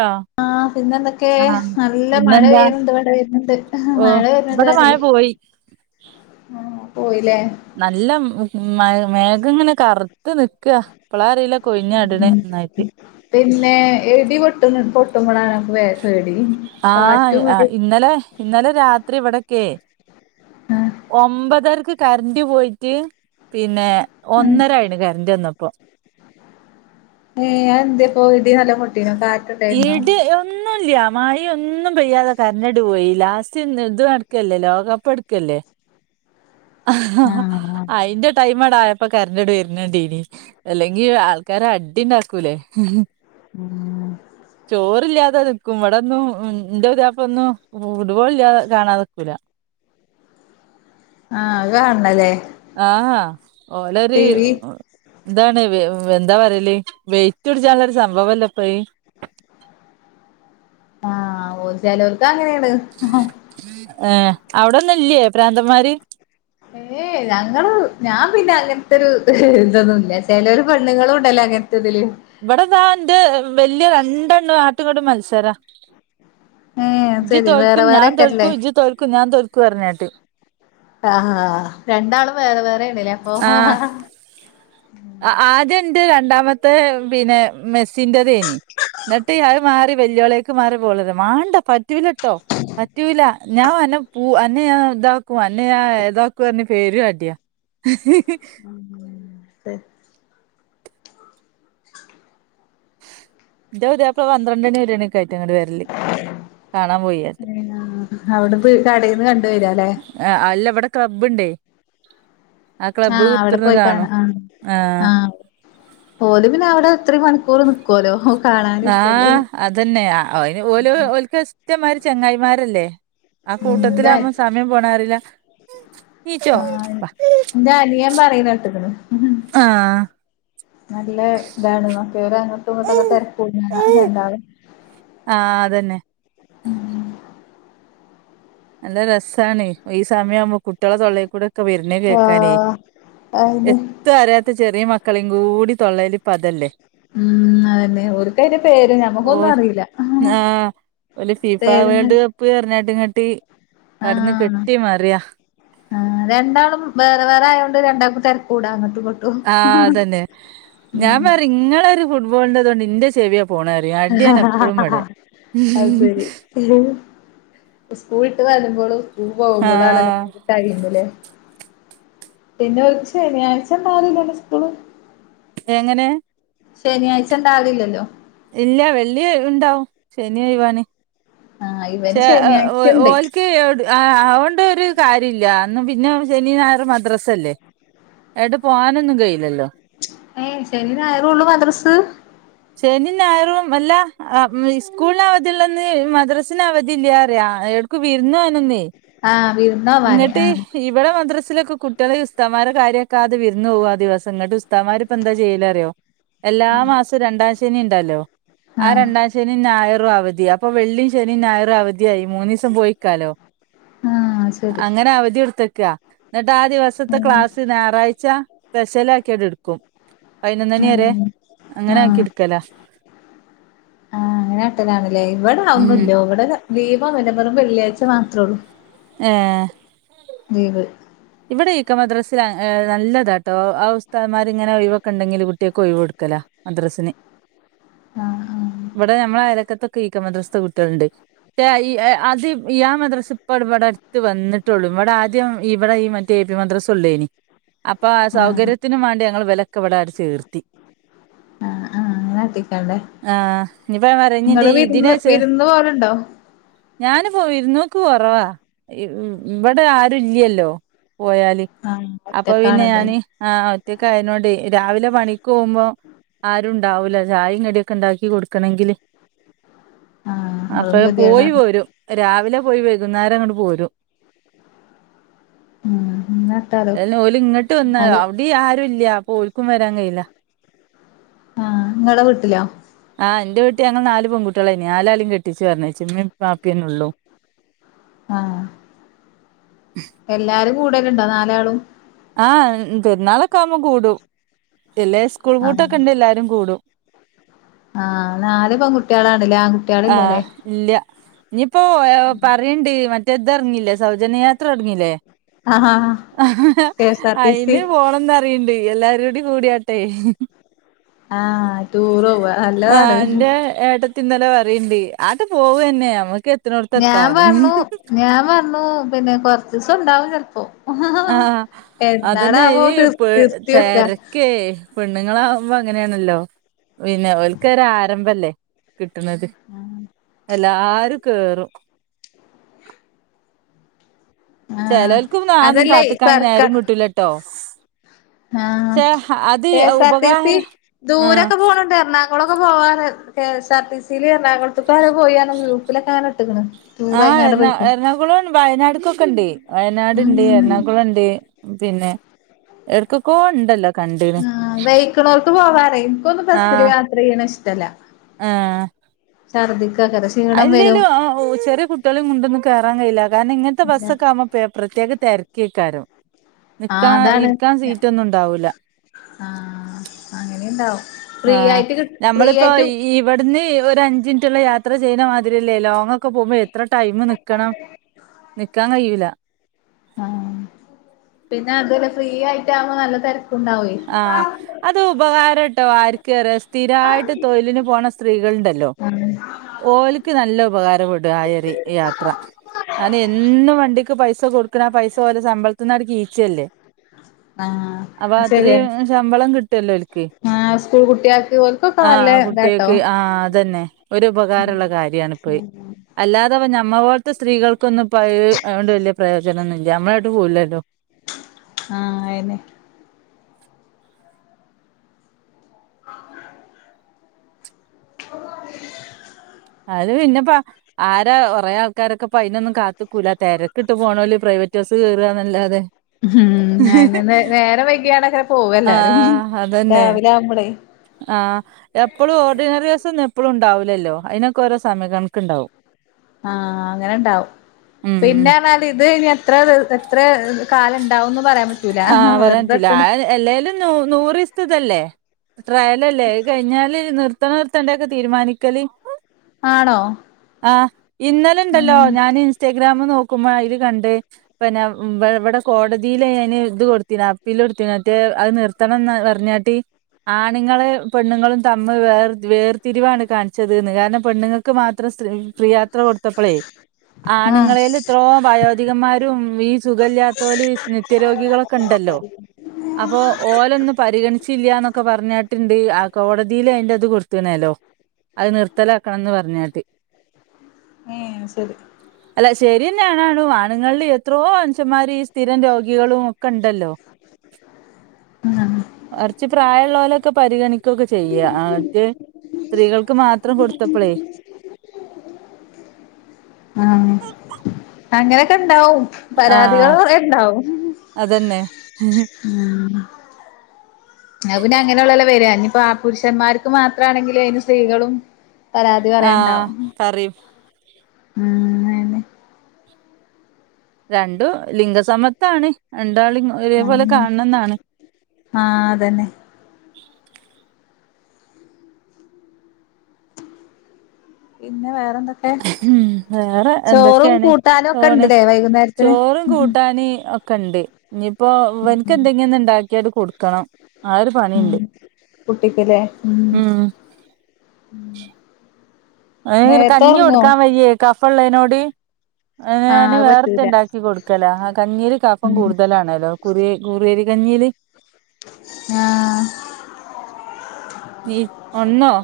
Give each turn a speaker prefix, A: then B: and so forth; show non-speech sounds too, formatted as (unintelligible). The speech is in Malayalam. A: ആ
B: ആ പിന്നെ എന്തൊക്കെ
A: ആഹ്
B: നല്ല മഴ
A: പിന്നെന്താ
B: പെയ്യുന്നുണ്ട് മഴ പെയ്യുന്നുണ്ട്
A: ഓ
B: മഴ
A: ഇവിടെ മഴ
B: വരുന്നുണ്ടന്നേ
A: പോയി
B: ആ
A: നല്ല മ് മേ മേഘം ഇങ്ങനെ കറുത്ത് നിക്ക് ക്ക പ്ളാറില്ല കൊഴിഞ്ഞാടണെ നന്നായിട്ട്
B: പിന്നെ ഇടി പൊട്ടുന്നു പൊട്ടുമ്പോളാണ് പേ പേടി
A: ആ
B: കാറ്റും ഇടി
A: ഇന്നലെ ഇന്നലെ രാത്രി ഇവിടൊക്കെയെ
B: ആഹ്
A: ഒമ്പതറക്ക് കരന്റ് പോയിട്ട് പിന്നെ
B: ആഹ്
A: ഒന്നര ആണ് കരറ വന്നപ്പൊ
B: ഏഹ് അതെന്തേപ്പോ ഇടി നല്ലോം പൊട്ടീനോ കാറ്റുണ്ടായിരുന്നോ
A: ഇടി ഒന്നുംല്ല മഴ ഒന്നും പെയ്യാതെ കരഞ്ഞട് പോയി ഇതും എടുക്കല്ലേ ലോകകപ്പ് എടുക്കല്ലേ? ആ
B: ആഹ്
A: അയിന്റെ ടൈംട ആയപ്പോ കരണ്ടോട് വരുന്നണ്ട അല്ലെങ്കി ആൾക്കാര അടിണ്ടാക്കൂല്ലേ
B: ഉം
A: ചോറ ഇല്ലാത അ ഇവിടൊന്നും ഉ എന്റെ ഇതപ്പ ഒന്നും ഫുട്ബോൾ ഇല്ലാതെ കാണാതക്കൂല
B: ആഹ കാണണല്ലേ
A: ആഹഹാ വളര്
B: ടി വി
A: ഇതാണ് എന്താ പറയല് വെയിറ്റ് കുടിച്ചുള്ളരു സംഭവല്ല പയി
B: ആഹ ഓ ചിലർക്ക് അങ്ങനെ
A: ഏർ അവിടൊന്നും ഇല്ലേ പ്രാന്തന്മാര്
B: ഏ ഞങ്ങ ഞാൻ പിന്നെ അങ്ങനത്തെൊരു ഇതൊന്നുംല്ല ചില ഒരു പണ്ണുങ്ങളും ഉണ്ടല്ലേ ആ എത്തൽ
A: ഇവിടെതാ എൻന്റെ വല്യ രണ്ടെണ്ണം ആട്ടുകാട് മത്സര
B: ഏ
A: ഇജ്
B: ശരി
A: തോൽക്കും
B: വേറെ
A: ഞാൻ തോൽക്കു
B: വേറെക്കെല്ലേ
A: ഇജ് തോൽക്കും ഞാൻ തോൽക്കു പറഞ്ഞേട്ട്
B: ആാ രണ്ടാളവേറെ വേറെ ഉണ്ടില്ലേ അപ്പൊ
A: ആദ്യ എറെ രണ്ടാമത്തെ പിന്നെ മെസ്സിന്റെ തേനി എന്നിട്ട് അയാത് മാറി വെല്ലുവിളികക്ക് മാറി പോള്ളത് വേണ്ട പറ്റില്ലട്ടോ പറ്റൂല ഞാൻ എന്നെ പൂ അന്നെ ഞാൻ ഇതാക്കും എന്നന്നെ ഞാൻ ഇതാക്കു പേര അടിയ
B: ത
A: ഇന്റൊ ഉതയപ്പ പന്ത്രണ്ട് മണി ഒണിയിറ്റ അങ്ങട്ട് വരല് കാണാൻ പോയിട്ട
B: അവിടെപ്പോ കടയിന്ന് കണ്ട് വരാല്ലേ
A: ആ അല്ല ഇവിടെ ക്ലബ്ബ്ണ്ടേ
B: ആഹ അവിടെ പോയിക്കണ
A: കാണും
B: ആ ആ പോല പിന്നെ അവിടെ എത്ര മണി കൊക്കല്ല
A: ആഹ് അതന്നെ അന് ഓല ഓ കത്മാര് ചെങ്ങായിമാരല്ലേ ആ കൂട്ടത്തി
B: ഉം
A: അമ്മ സമയം പോണാറില്ല
B: ആഹഞനിയാൻ പറയുന്ന കേട്ടന്ന്
A: ആഹ
B: നല്ല ഇതാണ് നോക്കെവര് അങ്ങോട്ടും ഇങ്ങോട്ടൊക്കെ തിരക്ക രന്താള്
A: ആ അതന്നെ
B: ഉം
A: നല്ല രസമാണ് ഈ സമയം ആുമ്പ കുട്ടികളെ തൊയിൽ കൂടെ ക്കെ വിരുന്ന കേക്കാനേ
B: ആഹ് അയിന്
A: എത്ത അരാിയത്ത ചെറിയ മക്ക കളിയും കൂടി തൊള്ളലി പതല്ലേ
B: ഉം അതന്നെ ഓക്കന്റെ പേര് ഞമ്മക്കൊന്നും അറിയില്ല
A: അ ഫിഫ വേൾഡ് കപ്പ് എറഞ്ഞാട്ടിൻങ്ങാട്ടി
B: ആഹ ആ രണ്ടാളും വേറെ വേറെ ആയ കൊണ്ട് രണ്ടാ കുട്ട ത കൂടാെ
A: ആഹ അതന്നെ ഞാൻ
B: ഉം
A: പറ ഇങ്ങളെ ഒരു ഫുട്ബോളിന്റെതൊണ്ട് ഇന്റെ ചെവിയ
B: അ ശരി സ്കൂൾ ഇട്ട് വരുമ്പോഴും സ്കൂൾ പോകുമ്പോളും
A: ആഹ്
B: ആളല്ലായിന്നില്ലേ പിന്നെ ഒ ശനിയാഴ്ച പാലലണ്ട് സ്കൂള്
A: എങ്ങനെ
B: ശനിയാഴ്ച ഉണ്ടാവില്ലല്ലോ
A: ഇല്ല വെള്ളി ഉണ്ടാവും ശനി ഒഴിവാണ്
B: ആഹ് ഇവന്
A: ചേ
B: ശനിയാഴ്ചണ്ട്
A: ഓല്ക്ക് അതോണ്ട് ഒരു കാര്യുല്ല. എന്ന പിന്നെ ശനി നായർ മദ്രസല്ലേ അത്ട്ട് പോകാനൊന്നും കഴയില്ലല്ലോ?
B: ഏയ് ശനി നായറൂ ഉള്ളു മദ്രസ?
A: ശനി ഞായറും അല്ല സ്കൂളിന് അവധിള്ള അന്ന് മദ്രാസിന് അവധി ഇല്ലന്ന് പറയാ. വിരുന്നുപോണന്നെ,
B: ആഹ് വിരുന്നോവാന്
A: ഇങ്ങട്ട്
B: ആഹ്
A: ഇവിടെ മദ്രസിലക്കെ കുട്ട കുട്ടികൾ ഉസ്തമാരെ കാര്യാകാതെ വിരുന്ന് പോവാ, ദിവസം ങ്ങട്ട് ഉസ്തമാർ ഇപ്പോ എന്താ ചെയ്യല് അറിയോ? എല്ലാ മാസം രണ്ടാം ശനി ഉണ്ടല്ലോ ആ
B: ആഹ്
A: രണ്ടാം ശനി ഞായറും അവധി അപ്പൊ വെള്ളി ശനി ഞായർ അവധിയായി മൂന്ന് ദിവസം പോയിക്കാലോ,
B: ആഹ് ശരി
A: അങ്ങനെ അവധി കൊടുത്തിക്ക എന്നിട്ട് ആ ദിവസത്തെ ക്ലാസ് ഞായറാഴ്ച സ്പെഷ്യൽ ആക്കി അങ്ങട് എടുക്കും പൈനൊന്ന് മണി വരെ,
B: ഉം
A: അങ്ങനെ ആക്കി
B: ആഹ്
A: എടുക്കല.
B: അങ്ങനാട്ടലാണല്ലേ, ഇവിടെ
A: ഉം
B: അതൊന്നില്ല, ഇവിടെ ലീവ് ഒന്നൂല്ല, വെറും വെള്ളിയാഴ്ച മാത്രേ ഉള്ളൂ.
A: ആഏ
B: ലീവ്
A: ഇവിടെ ഇ. കെ മദ്രാസിൽ നല്ലതാട്ടോ, ആ ഉസ്തന്മാരിങ്ങനെ ഒഴിവൊക്കെ ഉണ്ടെങ്കിൽ കുട്ടിയാക്ക് ഒഴിവ് കൊടുക്കും. മദ്രസിന്,
B: ആഹ്
A: ഇവിടെ നമ്മളെ അയലോകത്ത് ഇ. കെ മദ്രസത്തെ കുട്ടികളുണ്ട് അത് ആ ഈ മദ്രസ ഇപ്പ ഇവിടെ അടുത്ത് വന്നിട്ടുള്ളൂ, ഇവിടെ ആദ്യം ഈ ഈ മറ്റ എ പി മദ്രസ ഉള്ളയിനി, അപ്പൊ ആ
B: ആഹ് ആഹ്
A: സൗകര്യത്തിന് വേണ്ടി നങ്ങൾ ഇവലൊക്കെ ഇവിടങ് ചേർത്തി.
B: ആഹ് ആഹ് അങ്ങനെ കാട്ടിക്കാണ്ടേ
A: ആഹ നാനിപ്പ
B: ഇങ്ങള്
A: ഇതിനെ
B: വിരുന്ന്
A: ചേർ
B: വിരുന്ന് പോവലുണ്ടോ
A: ഞാന പോ വിരുന്നോക്ക് കൊറവാ, ഇവിടെ ആരു ഇല്ലല്ലോ. പോയാല്
B: ആഹ്
A: അപ്പൊ പിന്നെ ഞാന്
B: ഒറ്റക്കാണല്ലല്ലേ
A: ആ ഒറ്റക്ക് ആയതോണ്ട്, രാവിലെ പണി ക്ക് പോവുമ്പോ ആരും ഇണ്ടാവൂല, ചായും കടിയൊക്കെ ഉണ്ടാക്കി കൊടുക്കണങ്കിൽ
B: ആഹ്
A: അപ്പൊ
B: അതും
A: പോയി
B: ഗതികേടാണ്
A: പോരും രാവിലെ പോയി വൈകുന്നേരം, അങ്ങട് പോരും.
B: ഉം അങ്ങനെ കാട്ടാലോ
A: അ ഓലും ഇങ്ങോട്ട് വന്നാ,
B: എന്നാലും
A: അവിടെ ആരും ഇല്ല അപ്പൊ ഓൽക്കും വരാൻ കഴയില്ല.
B: ആഹ ഇങ്ങളെ വീട്ടിലോ
A: ആ എന്റെ വീട്ടിൽ ഞങ്ങൾ നാല് പെൺകുട്ടികളായിരുന്നു, നാല് ആളീം കെട്ടിച്ചു പറഞ്ഞയച്ചു, ഇമ്മി വാപ്പീ തന്നെ ഉള്ളു.
B: ആഹ എല്ലാരും കൂടൽ ഇണ്ടോ, നാലാളും?
A: ആഹ പെരുന്നാളൊക്കെ ആവുമ്പോ കൂടും, ഇല്ലേ സ്കൂൾ പൂട്ടൊക്കെ ഇണ്ടെ എല്ലാരും കൂടും.
B: ആഹ നാൽ പെൺകുട്ടികളാണ്,
A: ആഹ് ഇല്ല ഇനിയിപ്പോ പറയണ്ട്, മറ്റെ ഇത് ഇറങ്ങില്ലേ, സൗജന്യയാത്ര തുടങ്ങില്ലേ
B: ആഹ് K S R T C
A: അയിന് പോണംന്ന് പറയണ്ട് എല്ലാരും പാടെ കൂടിയാട്ടെ,
B: ആഹ ടൂറ പോവ, നല്ലതാണ്.
A: ആഹ് എന്റെ ഏട്ടത്തി ഇന്നലെ പറണ്ട്, ആട്ട് പോവന്നെ നമുക്ക്
B: ഞാൻ പറഞ്ഞു ഞാൻ പറഞ്ഞു പിന്നെ കുറച്ച് ദിവസം ഉണ്ടാവും ചിലപ്പോ
A: ആഹ അതന്നെ
B: നിർ
A: പ്പൊ
B: നിർത്തി വെക്കാ
A: തിരക്കേ! പെണ്ണുങ്ങൾ ആകുമ്പോ അങ്ങനെയാണല്ലോ, പിന്നെ ഒല്ക്ക് ഒരു ആരംഭല്ലേ കിട്ടണത്, എല്ലാരും കേറും.
B: ആഹ്
A: ചിലോല്കൊന്നും അതൊന്നും
B: അതല്ലേ
A: കാത്തിക്കാന് നേരും കിട്ടൂലട്ടോ.
B: ആഹ
A: ക്ഷെ അത്
B: K S R T C
A: ഉപകാരം ആഹ്
B: ദൂരൊക്കെ പോണണ്ട്. അങ്ങോട്ടൊക്കെ പോവാ K S R T C ൽ എണാകുളത്തക്ക് ആരോ പോയി പറഞ്ഞ് ഗ്രൂപ്പിലിക്കെ അങ്ങനെ ഇട്ടക്കണ്. ടൂർ
A: ആഹ്
B: അയിങ്ങാണ്ട് പോയിട്ട്
A: വയനാട്ണ്ട്, എറണാകുളണ്ട് പിന്നെ ഏട്കൊക്കെ ഉണ്ടല്ലോ.
B: ആ വൈക്കണോർക്ക് പോവാ പറയാ, എനിക്കൊന്നും ബസ്സിൽ
A: ആഹ്
B: യാത്ര ചെയ്യണത് ഇഷ്ടമല്ല.
A: ആഹ്
B: ക്ഷീണം വരും
A: അല്ലേലും ചെറിയ കുട്ടികളെ കൊണ്ടന്നും കയറാൻ കഴിയില്ല. കാരണം ഇങ്ങനത്തെ
B: പിന്നെ
A: ബസ്സക്കെ ആവുമ്പോ പ്രത്യേക തിരക്കേകാരം. കേള്‍ക്കേക്കാരം നിക്കാ
B: ആഹ്
A: ഇരിക്കാൻ
B: അതാണ്
A: സീറ്റ് ഒന്നുണ്ടാവൂല
B: ആഹ് അങ്ങനെണ്ടാവും ഫ്രീ
A: ആഹ
B: ആയിട്ട് കിട്ട് ഫ്രീ
A: ഞമ്മളിപ്പോ
B: ആയിട്ട്
A: ഇവിടുന്ന് ഒരു അഞ്ചിനിറ്റുള്ള യാത്ര ചെയ്യുന്ന മാതിരിയല്ലേ ലോങ്ങൊക്കെ പോകുമ്പോ എ എത്ര ടൈമ് നിക്കണം നിക്കാൻ കഴിയൂല
B: ആ പിന്നെ അതുമല്ല ഫ്രീയായിട്ട് ആവുമ്പോ നല്ല തര
A: ആഹ അത് ഉപകാരട്ടോ ആർക്കറിയോ സ്ഥിരായിട്ട് തൊഴിലിന് പോണ സ്ത്രീ (unintelligible) ണ്ടല്ലോ
B: ആഹ്
A: ഓൽക്ക് നല്ല ഉപകാരപെടും ആയറി യാത്ര അന എന്നും വണ്ടിക്ക് പൈസ കൊടുക്കണ പൈസ ഓലെ ശമ്പളത്തിന്നാണ്ട് കിച്ചല്ലേ
B: ആഹ (inaudible)
A: അത്രയും ശമ്പളം കിട്ടുവല്ലോ ഓൽക്ക്
B: ആഹ് സ്കൂൾ കുട്ട്യാക്ക് ഓൽക്കൊക്കെ നല്ല
A: ആഹ്
B: ഇതാട്ടോ
A: കുട്ടികൾക്ക് ആഹ് അതന്നെ. ഒരു ഉപകാരമുള്ള കാര്യമാണിപ്പോയി അല്ലാതെ നമ്മളെപോലത്തെ സ്ത്രീകൾക്ക് നമുക്കൊന്നും ഇപ്പം അതുകൊണ്ട് വലിയ പ്രയോജനം ഒന്നുമില്ല നമ്മളായിട്ട് പോവല്ലല്ലോ.
B: ആഹ് അയിനെ (inaudible)
A: അത് പിന്നെപ്പ ആരാ കൊറേ ആൾക്കാരൊക്കെപ്പ അതിനൊന്നും കാത്തു പുല തിരക്കിട്ട് പോണോല്ല് പ്രൈവറ്റ് ബസ്സ് കേയറുകന്നല്ലാതെ
B: ഉം അയിന് നേരം വൈകിയാണ്ടാക്കാരം പോവ എല്ലാരും രാവിലെയാവുമ്പോള്‍
A: ആ എപ്പോളും ഓർഡിനറി ബസ് എപ്പോഴും ഉണ്ടാവില്ലല്ലോ അതിനൊക്കെ ഓരോ സമയം കണക്കുണ്ടാവും.
B: ആ അങ്ങനെണ്ടാവും പിന്നെ പറഞ്ഞാല്‍ ഇത് എത്ര എത്ര കാലണ്ട് ഉന്നും പറയാ
A: ആഹ് പറയാന്‍ പറ്റൂല ആ എല്ലേലും നൂറ് ദിവസത്തെതല്ലേ ട്രയലല്ലേ കഴിഞ്ഞാല് നിർത്തണോ നിർത്തേണ്ട ഒക്കെ തീരുമാനിക്കല്
B: ആണോ.
A: ആ ഇന്നലെണ്ടല്ലോ
B: ആഹ്
A: ഞൻ ഇൻസ്റ്റ ഗ്രാമം നോക്കുമ്പോ അയിൽ കണ്ട് പിന്നെ ഇവിടെ കോടതിൽ അയിന് അത് കൊടുത്തിന അപ്പില് കൊടുത്തീന മറ്റേ അത് നിർത്തണംന്ന് പറഞ്ഞാണ്ട് ആണുങ്ങൾ പെണ്ണുങ്ങളും തമ്മിൽ വേർതിരിവാണ് കാണിച്ചത് എന്ന് കാരണം പെണ്ണുങ്ങൾക്ക് മാത്രം സ്ത്രീ ക്രിയാത്ര കൊടുത്തപ്പോളേ
B: ആഹ്
A: ആണുങ്ങളൽ ഇത്രോ വയോ അധികന്മാരും ഈ സുഖില്ലത്തോല് നിത്യ രോഗികളാ (unintelligible) ണ്ടല്ലോ അപ്പോ ഓലോന്ന് പരിഗണിച്ച് ഇച്ചില്ലാന്നൊക്കെ പറഞ്ഞാട്ടുണ്ട് ആ കോടതിൽ അതിന്റെറ അത് കൊടുത്തണല്ലോ അത് നിർത്തലാക്കണംന്ന് പറഞ്ഞിട്ട്
B: ങേ ശരി
A: അല്ല ശരിന്നെണാണു ആണുങ്ങളിൽ എത്രോ മനുഷന്മാര് ഈ സ്ഥിരം രോഗികളും (inaudible)
B: ആഹ്
A: കുറച്ച് പ്രായ ഇന്നാലൊക്കെ പരിഗണിക്കൊക്കെ ചെയ്യാ ആദ്യ സ്ത്രീകൾക്ക് മാത്രം കൊടുത്തപ്പളേ
B: ആഹ അങ്ങനെയൊക്കെണ്ടാവും പരാതികൾ
A: ആഹ്
B: കൊറെണ്ടാവും
A: ഹ
B: അത് പിന്നെ അങ്ങനെയുള്ളല്ലോ വരാ ഇനിപോ പുരുഷന്മാർക്ക് മാത്രമാണെങ്കില് അതിന് സ്ത്രീകളും പരാതി
A: ആഹ്
B: പറയണ്ടാവും
A: പറയും
B: ഉം അതെ
A: രണ്ടു ലിംഗ സമത്താണ്. രണ്ടാളിം ഒരേപോലെ കാണണംന്നാണ്.
B: ആഹ് അതന്നെ പിന്നെ വേറെന്തൊക്കെ
A: ഉം വേറെ
B: ചോറും
A: എന്തൊക്കെയാണ്
B: കൂട്ടാനും ഒക്കെ
A: പോണ്
B: ഇണ്ട്ല്ലേ വൈകുന്നേരത്തിന്
A: ചോറും കൂട്ടാന് ഒക്കെ ഇണ്ട്. ഇനിയിപ്പോ ഇവൻക്ക്‌ എന്തെങ്കിലും ഒന്ന് ഇണ്ടാക്കിട്ട് കൊടുക്കണം ആ ഒരു പണിയുണ്ട്
B: ഉ (inaudible)
A: ഉം അ കഞ്ഞി കൊടുക്കാൻ വയ്യേ കഫ ഉള്ളേനോട്
B: ആഹ്
A: ഞാന്
B: അത്
A: വേറത്തേ
B: പറ്റൂല
A: ണ്ടാക്കി കൊട്ക്കല ആ കഞ്ഞീല് കഫം കൂടുതലാണല്ലോ കുറി കുറിയരി കഞ്ഞീല്
B: ആഹ്
A: നി ഒന്നോ